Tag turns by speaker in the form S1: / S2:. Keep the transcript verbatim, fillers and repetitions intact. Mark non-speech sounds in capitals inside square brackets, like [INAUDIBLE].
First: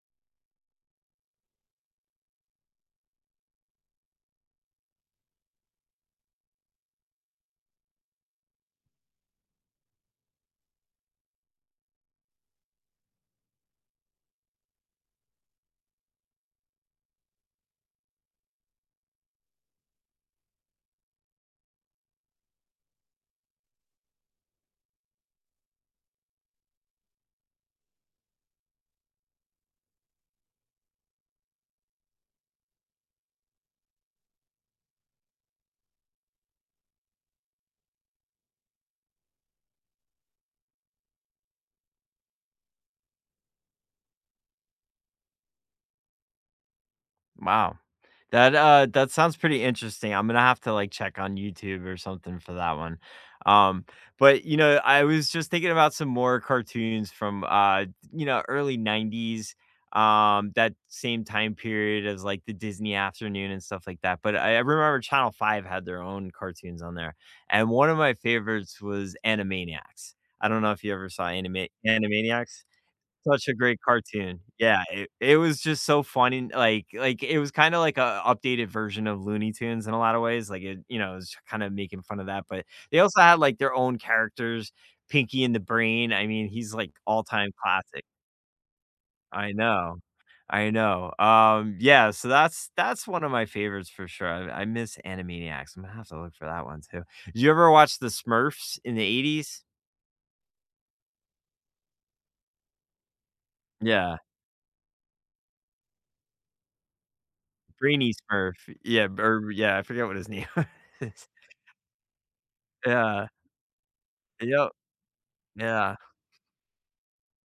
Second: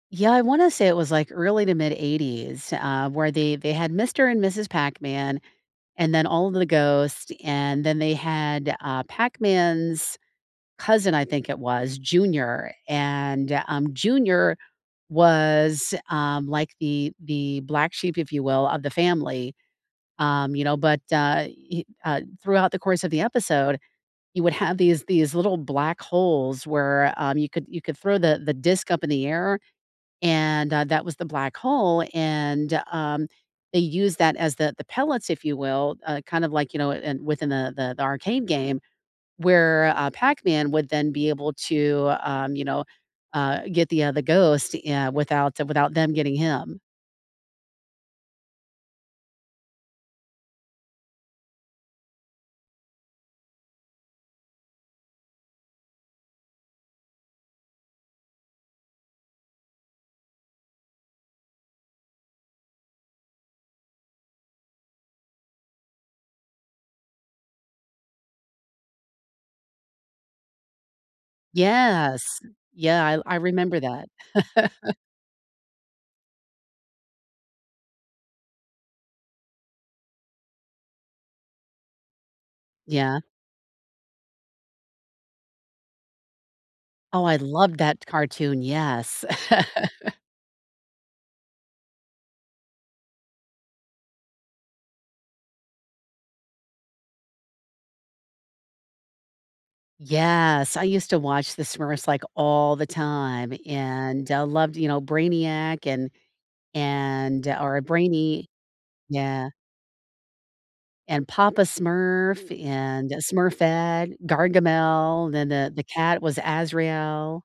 S1: Yeah, I wanna say it was, like, early to mid eighties, uh, where they they had Mr. and Mrs. Pac-Man, and then all of the ghosts, and then they had, uh, Pac-Man's cousin I think it was, Junior, and, um, Junior was, um, like the the black sheep, if you will, of the family, um, you know, but, uh, he, uh, throughout the course of the episode, you would have these these little black holes where, um, you could you could throw the the disk up in the air, and, uh, that was the black hole, and, um, they use that as the the pellets, if you will, uh, kind of, like, you know, in within the the the Arcade game, where, uh, Pac-Man would then be able to, um, you know, uh, get the, uh, the ghost, uh, without without them getting him.
S2: Wow, that, uh, that sounds pretty interesting, I'm gonna have to, like, check on YouTube or something for that one, um, but, you know, I was just thinking about some more cartoons from, uh, di you know, early nineties, um, that same time period as, like, the Disney Afternoon and stuff like that, but I I remember Channel five had their own cartoons on there, and one of my favorites was Animaniacs, I don't know if you ever saw Anima
S1: Yes.
S2: Animaniacs.
S1: Yeah, I I
S2: Such a great
S1: remember that.
S2: cartoon, yeah,
S1: [CHUCKLES]
S2: it it was just so funny, like like, it was kind of, like, an updated version of Looney Tunes in a lot of ways, like, it you know, I was just kinda making fun of that, but they
S1: Yeah.
S2: also had, like, their own characters, Pinky and the Brain, I mean, he's, like,
S1: Oh, I
S2: all-time
S1: loved
S2: classic.
S1: that cartoon, yes.
S2: I know.
S1: [CHUCKLES]
S2: I know, um, yeah, so that's that's one of my favorites for sure, and I miss Animaniacs, I'm gonna have to look for that one too. Did you ever watch The Smurfs in the eighties?
S1: Yes, I used to watch The Smurfs, like, all the time,
S2: Yeah.
S1: and I loved, you know, Brainiac and and or
S2: Brainy
S1: Brainy,
S2: Smurf, yeah, br
S1: yeah.
S2: yeah, I forgot what his name
S1: And
S2: was.
S1: Papa Smurf, and
S2: Yeah.
S1: Smurfette,
S2: Yup,
S1: Gargamel, then the the
S2: yeah.
S1: cat was Azrael.